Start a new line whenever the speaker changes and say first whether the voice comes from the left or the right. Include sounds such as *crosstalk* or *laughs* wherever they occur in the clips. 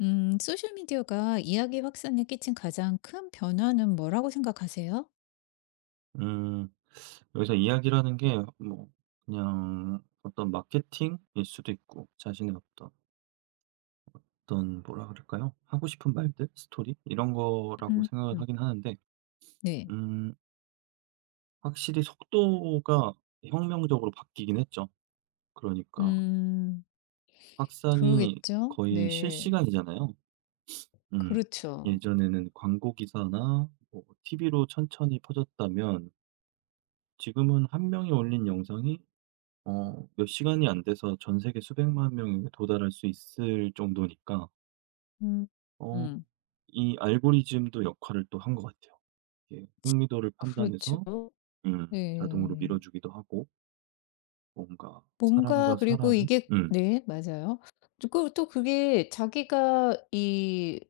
left: 소셜미디어가 이야기 확산에 끼친 가장 큰 변화는 뭐라고 생각하세요?
right: 음. 여기서 이야기라는 게 뭐 그냥 어떤 마케팅일 수도 있고 자신의 어떤 뭐라 그럴까요? 하고 싶은 말들, 스토리 이런 거라고
left: 음.
right: 생각을
left: 음.
right: 하긴 하는데
left: 네.
right: 음 확실히 속도가 혁명적으로 바뀌긴 했죠. 그러니까
left: 음,
right: 확산이
left: 그러겠죠?
right: 거의
left: 네.
right: 실시간이잖아요. 음.
left: 그렇죠.
right: 예전에는 광고 기사나 뭐 TV로 천천히 퍼졌다면 지금은 한 명이 올린 영상이 몇 시간이 안 돼서 전 세계 수백만 명에 도달할 수 있을 정도니까
left: 음.
right: 어
left: 음,
right: 이 알고리즘도 역할을 또 한 것 같아요. 이게 흥미도를
left: 그렇죠.
right: 판단해서 자동으로
left: 네.
right: 밀어주기도 하고 뭔가
left: 뭔가
right: 사람과
left: 그리고
right: 사람이
left: 이게 네, 맞아요. 그리고 또 그게 자기가 이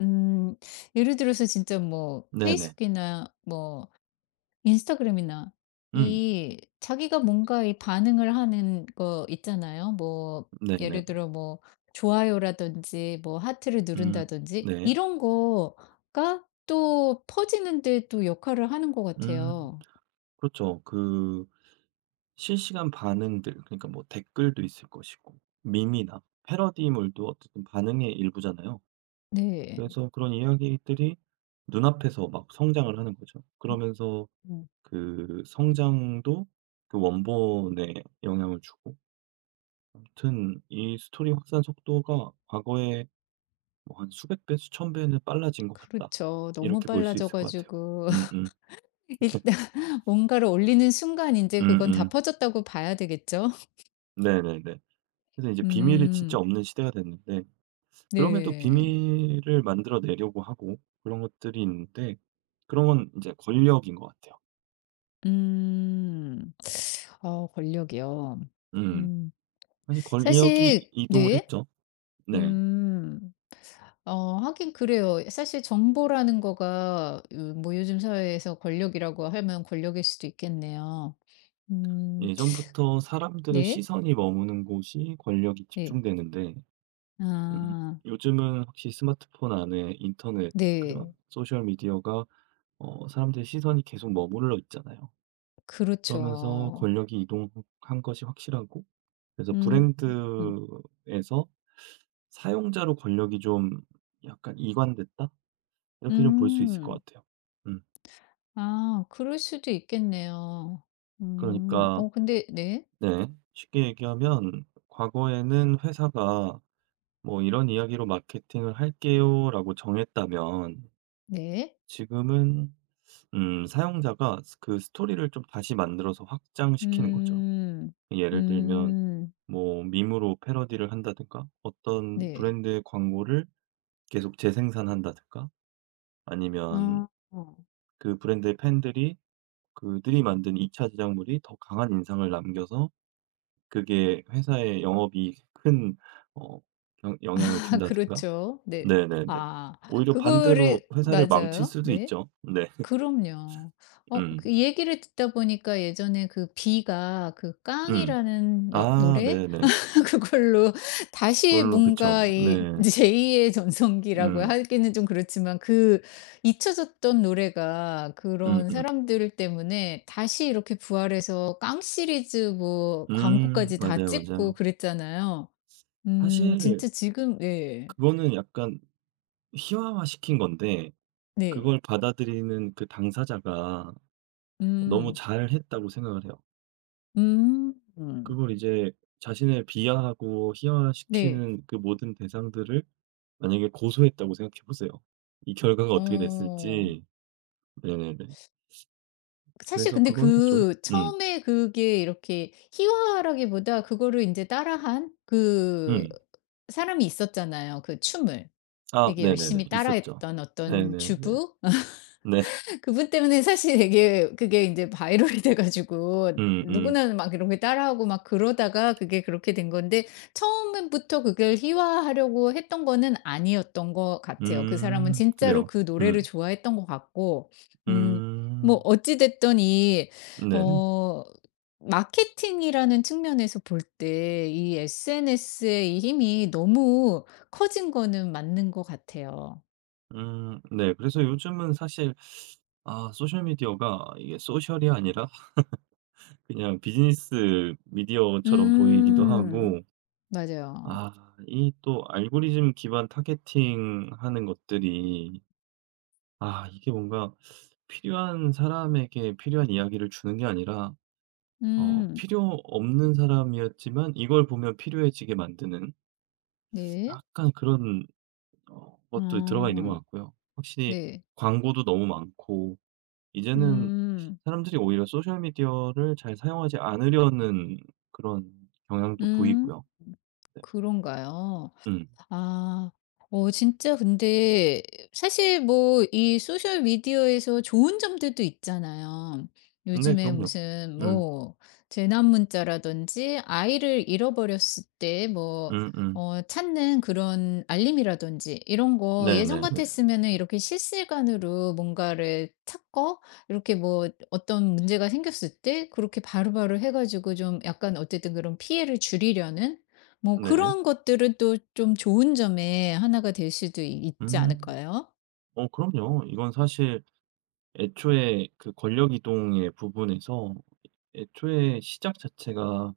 left: 음, 예를 들어서 진짜 뭐
right: 네네.
left: 페이스북이나 뭐 인스타그램이나
right: 음,
left: 이 자기가 뭔가 이 반응을 하는 거 있잖아요. 뭐
right: 네네네.
left: 예를 들어 뭐 좋아요라든지 뭐 하트를
right: 음,
left: 누른다든지
right: 네.
left: 이런 거가 또 퍼지는 데 또 역할을 하는 것
right: 음,
left: 같아요.
right: 그렇죠. 그 실시간 반응들, 그러니까 뭐 댓글도 있을 것이고 밈이나 패러디물도 어쨌든 반응의 일부잖아요.
left: 네.
right: 그래서 그런 이야기들이 눈앞에서 막 성장을 하는 거죠. 그러면서
left: 음.
right: 그 성장도 그 원본에 영향을 주고, 아무튼 이 스토리 확산 속도가 과거에 뭐 한 수백 배, 수천 배는 빨라진 것 같다.
left: 그렇죠. 너무
right: 이렇게 볼 수
left: 빨라져
right: 있을 것 같아요.
left: 가지고 *laughs*
right: 음음.
left: 일단 뭔가를 올리는 순간 이제 그건 다
right: 음음.
left: 퍼졌다고 봐야 되겠죠? *laughs*
right: 네네네. 그래서 이제 비밀이 진짜
left: 음.
right: 없는 시대가 됐는데, 그럼에도
left: 네.
right: 비밀을 만들어 내려고 하고 그런 것들이 있는데, 그런 건 이제 권력인 것 같아요.
left: 음. 어 권력이요.
right: 음.
left: 음.
right: 사실 권력이
left: 사실
right: 이동을
left: 네.
right: 했죠. 네.
left: 음. 어 하긴 그래요. 사실 정보라는 거가 으 뭐 요즘 사회에서 권력이라고 하면 권력일 수도 있겠네요. 음.
right: 예전부터 사람들의
left: 네.
right: 시선이 머무는 곳이 권력이
left: 네.
right: 집중되는데, 음
left: 아.
right: 요즘은 확실히 스마트폰 안에 인터넷, 그런
left: 네.
right: 소셜 미디어가 사람들의 시선이 계속 머물러 있잖아요. 그러면서
left: 그렇죠.
right: 권력이 이동한 것이 확실하고, 그래서
left: 음. 음.
right: 브랜드에서 '사용자로 권력이 좀 약간 이관됐다.' 이렇게 좀 볼 수 있을
left: 음.
right: 것 같아요. 음.
left: 아 그럴 수도 있겠네요. 음.
right: 그러니까
left: 어 근데 네.
right: 네. 쉽게 얘기하면 과거에는 회사가 뭐 "이런 이야기로 마케팅을 할게요."라고 정했다면,
left: 네.
right: 지금은 사용자가 스 그 스토리를 좀 다시 만들어서 확장시키는 거죠.
left: 음.
right: 예를 들면
left: 음.
right: 뭐 밈으로 패러디를 한다든가, 어떤
left: 네.
right: 브랜드의 광고를 계속 재생산한다든가, 아니면
left: 아 어.
right: 그 브랜드의 팬들이 그들이 만든 2 차 지작물이 더 강한 인상을 남겨서 그게 회사의 영업이 큰 어 영 영향을
left: *laughs*
right: 준다든가.
left: 그렇죠. 네.
right: 네네네.
left: 아
right: 오히려 반대로
left: 그거를
right: 회사를 망칠
left: 맞아요.
right: 수도
left: 네.
right: 있죠. 네.
left: 그럼요. 어
right: 음.
left: 그 얘기를 듣다 보니까 예전에 그 비가 그
right: 음.
left: 깡이라는 여
right: 아,
left: 노래
right: 네네.
left: *laughs* 그걸로 다시
right: 그걸로 그쵸.
left: 뭔가 이
right: 네.
left: 제2의 전성기라고
right: 음.
left: 하기는 좀 그렇지만 그 잊혀졌던 노래가
right: 음음.
left: 그런
right: 음.
left: 사람들 때문에 다시 이렇게 부활해서 깡 시리즈 뭐
right: 음.
left: 광고까지 다
right: 맞아요,
left: 찍고
right: 맞아요.
left: 그랬잖아요.
right: 사실
left: 진짜 지금 예.
right: 그거는 약간 희화화시킨 건데,
left: 네.
right: 그걸 받아들이는 그 당사자가 너무
left: 음.
right: 잘했다고 생각을 해요.
left: 음. 음.
right: 그걸 이제 자신을 비하하고
left: 네.
right: 희화화시키는 그 모든 대상들을 만약에 고소했다고 생각해 보세요. 이 결과가 어떻게
left: 어.
right: 됐을지. 네네네.
left: 사실
right: 그래서
left: 근데
right: 그거는 좀.
left: 그
right: 음.
left: 처음에 그게 이렇게 희화라기보다 그거를 인제 따라한 그
right: 음.
left: 사람이 있었잖아요, 그 춤을.
right: 아,
left: 되게
right: 네네네.
left: 열심히
right: 있었죠.
left: 따라했던 어떤
right: 네네네.
left: 주부?
right: 네.
left: 그분 때문에 사실 되게 그게 인제 바이럴이 *laughs* 돼 가지고
right: 음음. 음.
left: 누구나 막 이런 게 따라하고 막 그러다가 그게 그렇게 된 건데 처음부터 그걸 희화하려고 했던 거는 아니었던 것 같아요. 그 사람은 진짜로
right: 그래요.
left: 그 노래를
right: 음.
left: 좋아했던 것 같고 음 뭐
right: 음.
left: 어찌 됐든 이
right: 네네.
left: 어 마케팅이라는 측면에서 볼 때 이 SNS의 이 힘이 너무 커진 거는 맞는 것 같아요.
right: 음, 네. 그래서 요즘은 사실, 소셜 미디어가 이게 소셜이 아니라 그냥 비즈니스 미디어처럼 보이기도
left: 음.
right: 하고,
left: 맞아요.
right: 아 이 또 알고리즘 기반 타겟팅하는 것들이, 이게 뭔가 필요한 사람에게 필요한 이야기를 주는 게 아니라
left: 음.
right: 필요 없는 사람이었지만 이걸 보면 필요해지게 만드는
left: 네.
right: 약간 그런 것도 들어가 있는 것
left: 아.
right: 같고요. 확실히
left: 네.
right: 광고도 너무 많고 이제는
left: 음.
right: 사람들이 오히려 소셜 미디어를 잘 사용하지 않으려는 그런 경향도
left: 음.
right: 보이고요. 네.
left: 그런가요?
right: 음.
left: 아. 어 진짜 근데 사실 뭐 이 소셜 미디어에서 좋은 점들도 있잖아요.
right: 네,
left: 요즘에
right: 그럼요.
left: 무슨
right: 음.
left: 뭐 재난 문자라든지 아이를 잃어버렸을 때 뭐
right: 음음.
left: 어 찾는 그런 알림이라든지 이런 거 예전
right: 네네네.
left: 같았으면은 이렇게 실시간으로 뭔가를 찾고 이렇게 뭐 어떤 문제가 생겼을 때 그렇게 바로바로 해 가지고 좀 약간 어쨌든 그런 피해를 줄이려는 뭐
right: 네.
left: 그런 것들은 또 좀 좋은 점의 하나가 될 수도 있지
right: 음.
left: 않을까요?
right: 그럼요. 이건 사실 애초에 그 권력 이동의 부분에서, 애초에 시작 자체가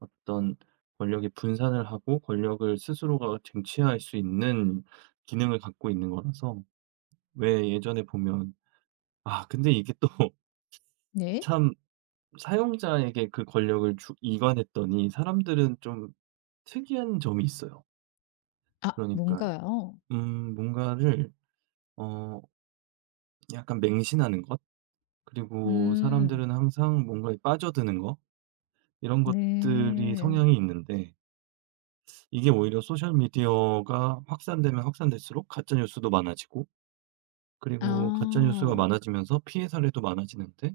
right: 어떤 권력의 분산을 하고 권력을 스스로가 쟁취할 수 있는 기능을 갖고 있는 거라서, 왜 예전에 보면, 근데 이게 또 *laughs*
left: 네.
right: 참, 사용자에게 그 권력을 주 이관했더니 사람들은 좀 특이한 점이 있어요.
left: 아
right: 그러니까
left: 뭔가요?
right: 뭔가를 어 약간 맹신하는 것, 그리고
left: 음.
right: 사람들은 항상 뭔가에 빠져드는 거, 이런 것들이
left: 네.
right: 성향이 있는데, 이게 오히려 소셜 미디어가 확산되면 확산될수록 가짜 뉴스도 많아지고, 그리고 가짜 뉴스가
left: 아.
right: 많아지면서 피해 사례도 많아지는데,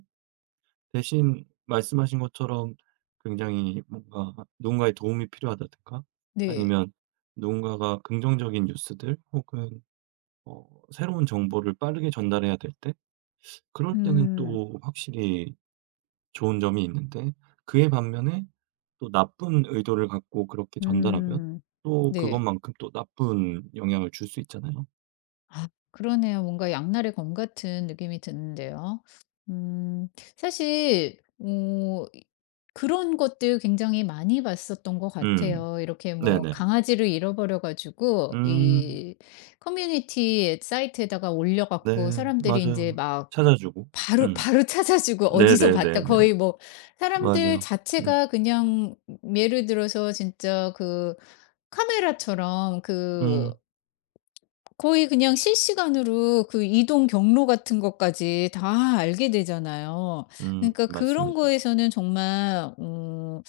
right: 대신 말씀하신 것처럼 굉장히 뭔가 누군가의 도움이 필요하다든가,
left: 네.
right: 아니면 누군가가 긍정적인 뉴스들 혹은 새로운 정보를 빠르게 전달해야 될 때, 그럴 때는
left: 음.
right: 또 확실히 좋은 점이 있는데, 그에 반면에 또 나쁜 의도를 갖고 그렇게 전달하면
left: 음.
right: 또
left: 네.
right: 그것만큼 또 나쁜 영향을 줄 수 있잖아요.
left: 아 그러네요. 뭔가 양날의 검 같은 느낌이 드는데요. 음 사실 어 이 그런 것들 굉장히 많이 봤었던 것
right: 음.
left: 같아요. 이렇게 뭐
right: 네네.
left: 강아지를 잃어버려 가지고
right: 음.
left: 이 커뮤니티 사이트에다가 올려 갖고
right: 네.
left: 사람들이 이제
right: 맞아요.
left: 막
right: 찾아주고.
left: 바로
right: 음.
left: *laughs* 바로 찾아 주고 어디서 봤다
right: 네네네네.
left: 거의 뭐 사람들
right: 맞아요. 음.
left: 자체가 그냥 예를 들어서 진짜 그 카메라처럼
right: 음.
left: 그 거의 그냥 실시간으로 그 이동 경로 같은 것까지 다 알게 되잖아요.
right: 음.
left: 그러니까 그런
right: 맞습니다.
left: 거에서는 정말 어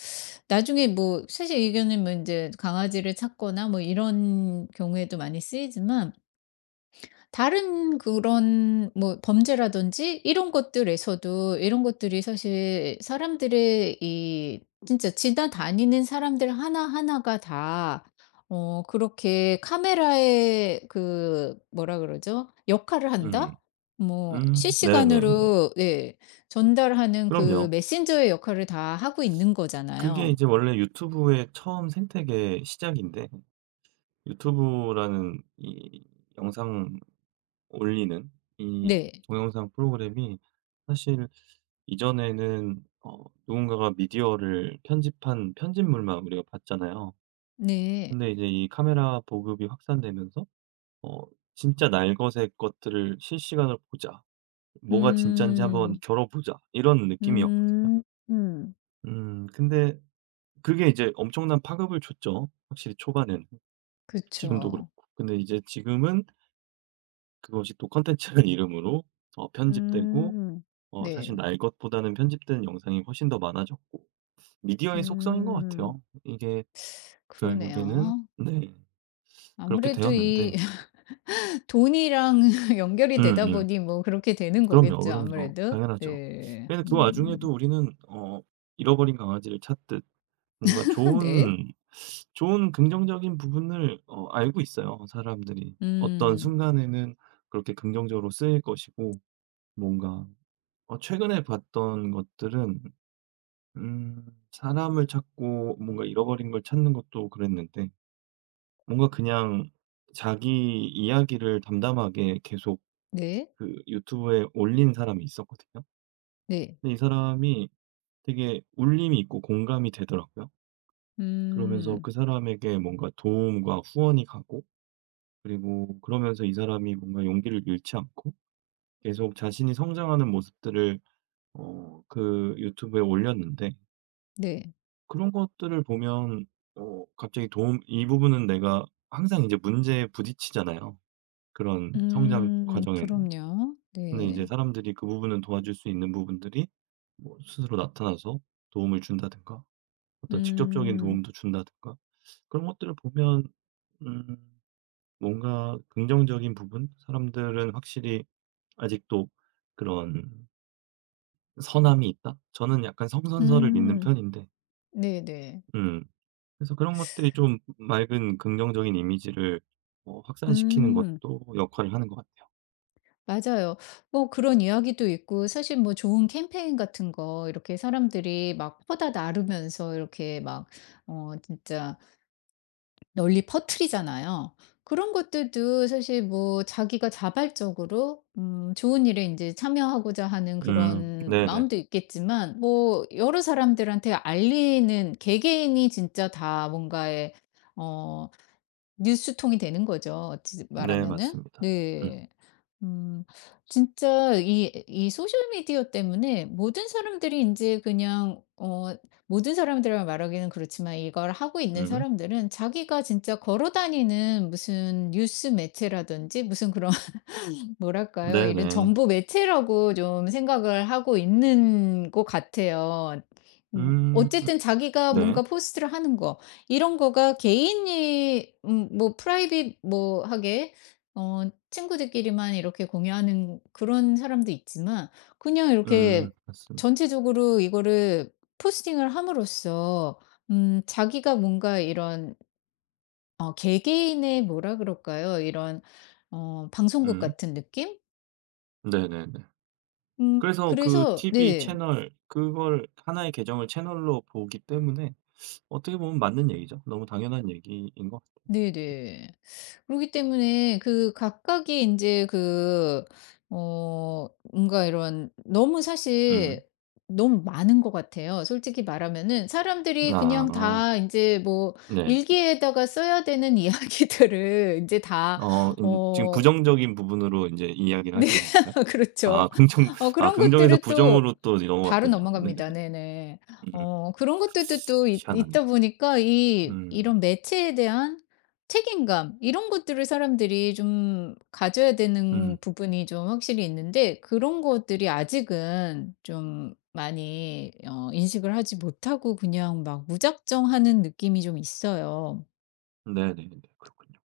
left: 나중에 뭐 사실 이거는 뭐 인제 강아지를 찾거나 뭐 이런 경우에도 많이 쓰이지만 다른 그런 뭐 범죄라든지 이런 것들에서도 이런 것들이 사실 사람들의 이 진짜 지나다니는 사람들 하나하나가 다 어 그렇게 '카메라의 그 뭐라 그러죠? 역할을
right: 음.
left: 한다?' 뭐
right: 음. 네네네.
left: 실시간으로 네 전달하는
right: 그럼요.
left: 그 메신저의 역할을 다 하고 있는
right: 그게
left: 거잖아요.
right: 이제 원래 유튜브의 처음 생태계 시작인데, 유튜브라는 이 영상 올리는 이
left: 네.
right: 동영상 프로그램이 사실 이전에는 누군가가 미디어를 편집한 편집물만 우리가 봤잖아요.
left: 네.
right: 근데 이제 이 카메라 보급이 확산되면서 어 '진짜 날것의 것들을 실시간으로 보자. 뭐가 진짠지 한번
left: 음.
right: 겨뤄보자.' 이런 느낌이었거든요.
left: 음. 음.
right: 근데 그게 이제 엄청난 파급을 줬죠, 확실히 초반에는. 지금도
left: 그쵸.
right: 그렇고. 근데 이제 지금은 그것이 또 컨텐츠라는 *laughs* 이름으로 편집되고,
left: 음.
right: 사실
left: 네.
right: 날 것보다는 편집된 영상이 훨씬 더 많아졌고, 미디어의 속성인 것
left: 음.
right: 같아요, 이게 결국에는.
left: 그러네요.
right: 네. 그렇게
left: 아무래도 이
right: 되었는데,
left: *laughs* 돈이랑 *laughs* 연결이 되다
right: 음음.
left: 보니 뭐 그렇게 되는
right: 그럼요,
left: 거겠죠
right: 그럼요.
left: 아무래도.
right: 당연하죠.
left: 네.
right: 근데 그 와중에도
left: 음.
right: 우리는 잃어버린 강아지를 찾듯 뭔가
left: *laughs* 네.
right: 좋은 긍정적인 부분을 알고 있어요, 사람들이. 어떤
left: 음.
right: 순간에는 그렇게 긍정적으로 쓰일 것이고, 뭔가 최근에 봤던 것들은, 음 사람을 찾고 뭔가 잃어버린 걸 찾는 것도 그랬는데, 뭔가 그냥 자기 이야기를 담담하게 계속
left: 네.
right: 그 유튜브에 올린 사람이 있었거든요.
left: 네.
right: 근데 이 사람이 되게 울림이 있고 공감이 되더라고요. 그러면서
left: 음.
right: 그 사람에게 뭔가 도움과 후원이 가고, 그리고 그러면서 이 사람이 뭔가 용기를 잃지 않고 계속 자신이 성장하는 모습들을 그 유튜브에 올렸는데,
left: 네.
right: 그런 것들을 보면, 갑자기 도움, 이 부분은 내가 항상 이제 문제에 부딪히잖아요, 그런 성장
left: 음.
right: 과정에는.
left: 그럼요.
right: 근데 이제
left: 네.
right: 사람들이 그 부분은 도와줄 수 있는 부분들이 뭐 스스로 나타나서 도움을 준다든가, 어떤 직접적인
left: 음.
right: 도움도 준다든가, 그런 것들을 보면, 음 뭔가 긍정적인 부분? 사람들은 확실히 아직도 그런 선함이 있다? 저는 약간 성선설을 믿는
left: 음.
right: 편인데.
left: 네네.
right: 음. 그래서 그런 것들이 좀 맑은 긍정적인 이미지를 확산시키는
left: 음.
right: 것도 역할을 하는 것 같아요.
left: 맞아요. 뭐 그런 이야기도 있고 사실 뭐 좋은 캠페인 같은 거 이렇게 사람들이 막 퍼다 나르면서 이렇게 막 어 진짜 널리 퍼트리잖아요 그런 것들도 사실 뭐 자기가 자발적으로 좋은 일에 이제 참여하고자 하는
right: 음.
left: 그런
right: 네네.
left: 마음도 있겠지만 뭐 여러 사람들한테 알리는 개개인이 진짜 다 뭔가의 어 뉴스통이 되는 거죠, 어찌
right: 네,
left: 말하면은.
right: 맞습니다. 음.
left: 네. 음. 진짜 이 소셜 미디어 때문에 모든 사람들이 이제 그냥 어 모든 사람들이라고 말하기는 그렇지만 이걸 하고 있는
right: 음.
left: 사람들은 자기가 진짜 걸어 다니는 무슨 뉴스 매체라든지 무슨 그런 뭐랄까요? 이런
right: 네네.
left: 정보 매체라고 좀 생각을 하고 있는 것 같아요.
right: 음.
left: 어쨌든 자기가
right: 네.
left: 뭔가 포스트를 하는 거 이런 거가 개인이 뭐 프라이빗 뭐 하게 어 친구들끼리만 이렇게 공유하는 그런 사람도 있지만 그냥 이렇게
right: 음. 맞습니다.
left: 전체적으로 이거를 포스팅을 함으로써 자기가 뭔가 이런 어 개개인의 뭐라 그럴까요? 이런 어 방송국
right: 음.
left: 같은 느낌?
right: 네네네. 그래서 그
left: 그래서
right: TV
left: 네.
right: 채널, 그걸 하나의 계정을 채널로 보기 때문에 어떻게 보면 맞는 얘기죠. 너무 당연한 얘기인 것 같아요.
left: 네네. 그렇기 때문에 그 각각의 이제 그 어 뭔가 이런 너무
right: 음.
left: 사실 너무 많은 것 같아요. 솔직히 말하면은 사람들이 그냥
right: 아.
left: 다 이제 뭐
right: 네.
left: 일기에다가 써야 되는 *laughs* 이야기들을 이제다
right: 지금
left: 어
right: 부정적인 부분으로 이제 이야기를
left: 네.
right: 하시는 건가요?
left: *laughs*
right: 아
left: 그렇죠.
right: *laughs*
left: 어 그런
right: 긍정에서
left: 것들을 또
right: 부정으로 또
left: 바로
right: 넘어갔군요. 네.
left: 넘어갑니다. 네네.
right: 음.
left: 어 그런 것들도 또 있다
right: 희한하네요.
left: 보니까 이
right: 음.
left: 이런 매체에 대한 책임감 이런 것들을 사람들이 좀 가져야 되는
right: 음.
left: 부분이 좀 확실히 있는데 그런 것들이 아직은 좀 많이 어 인식을 하지 못하고 그냥 막 무작정 하는 느낌이 좀 있어요.
right: 네네네. 그렇군요.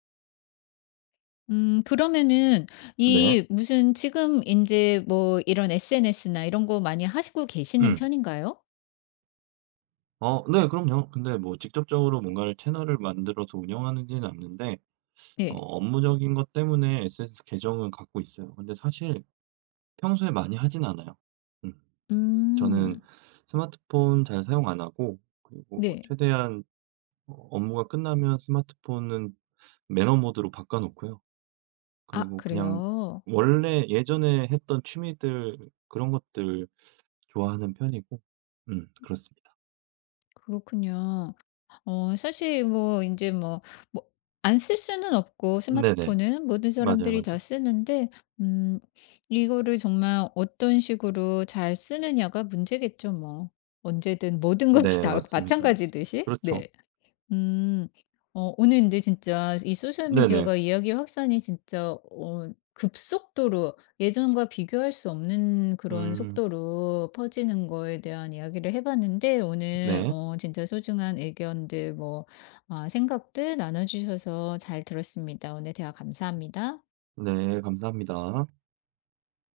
left: 그러면은
right: 네.
left: 이 무슨 지금 이제 뭐 이런 SNS나 이런 거 많이 하시고 계시는
right: 음.
left: 편인가요?
right: 네, 그럼요. 근데 뭐 직접적으로 뭔가를 채널을 만들어서 운영하는지는 않는데,
left: 네.
right: 업무적인 것 때문에 SNS 계정은 갖고 있어요. 근데 사실 평소에 많이 하진 않아요. 음.
left: 음
right: 저는 스마트폰 잘 사용 안 하고, 그리고
left: 네.
right: 최대한 업무가 끝나면 스마트폰은 매너 모드로 바꿔 놓고요.
left: 아
right: 그리고 그냥
left: 그래요?
right: 원래 예전에 했던 취미들, 그런 것들 좋아하는 편이고, 그렇습니다.
left: 그렇군요. 어 사실 뭐 이제 뭐 뭐 안 쓸 수는 없고
right: 네네.
left: 스마트폰은 모든
right: 맞아요,
left: 사람들이 다
right: 맞아요.
left: 쓰는데 음 이거를 정말 어떤 식으로 잘 쓰느냐가 문제겠죠 뭐. 언제든 모든 것이
right: 네,
left: 다 *laughs*
right: 맞습니다, 맞습니다.
left: 마찬가지듯이.
right: 그렇죠.
left: 네. 음. 어 오늘 근데 진짜 이 소셜
right: 네네.
left: 미디어가 이야기 확산이 진짜 어 급속도로 예전과 비교할 수 없는 그런
right: 음,
left: 속도로 퍼지는 거에 대한 이야기를 해 봤는데 오늘
right: 네.
left: 어 진짜 소중한 의견들 뭐 아 생각들 나눠 주셔서 잘 들었습니다. 오늘 대화 감사합니다.
right: 네, 감사합니다.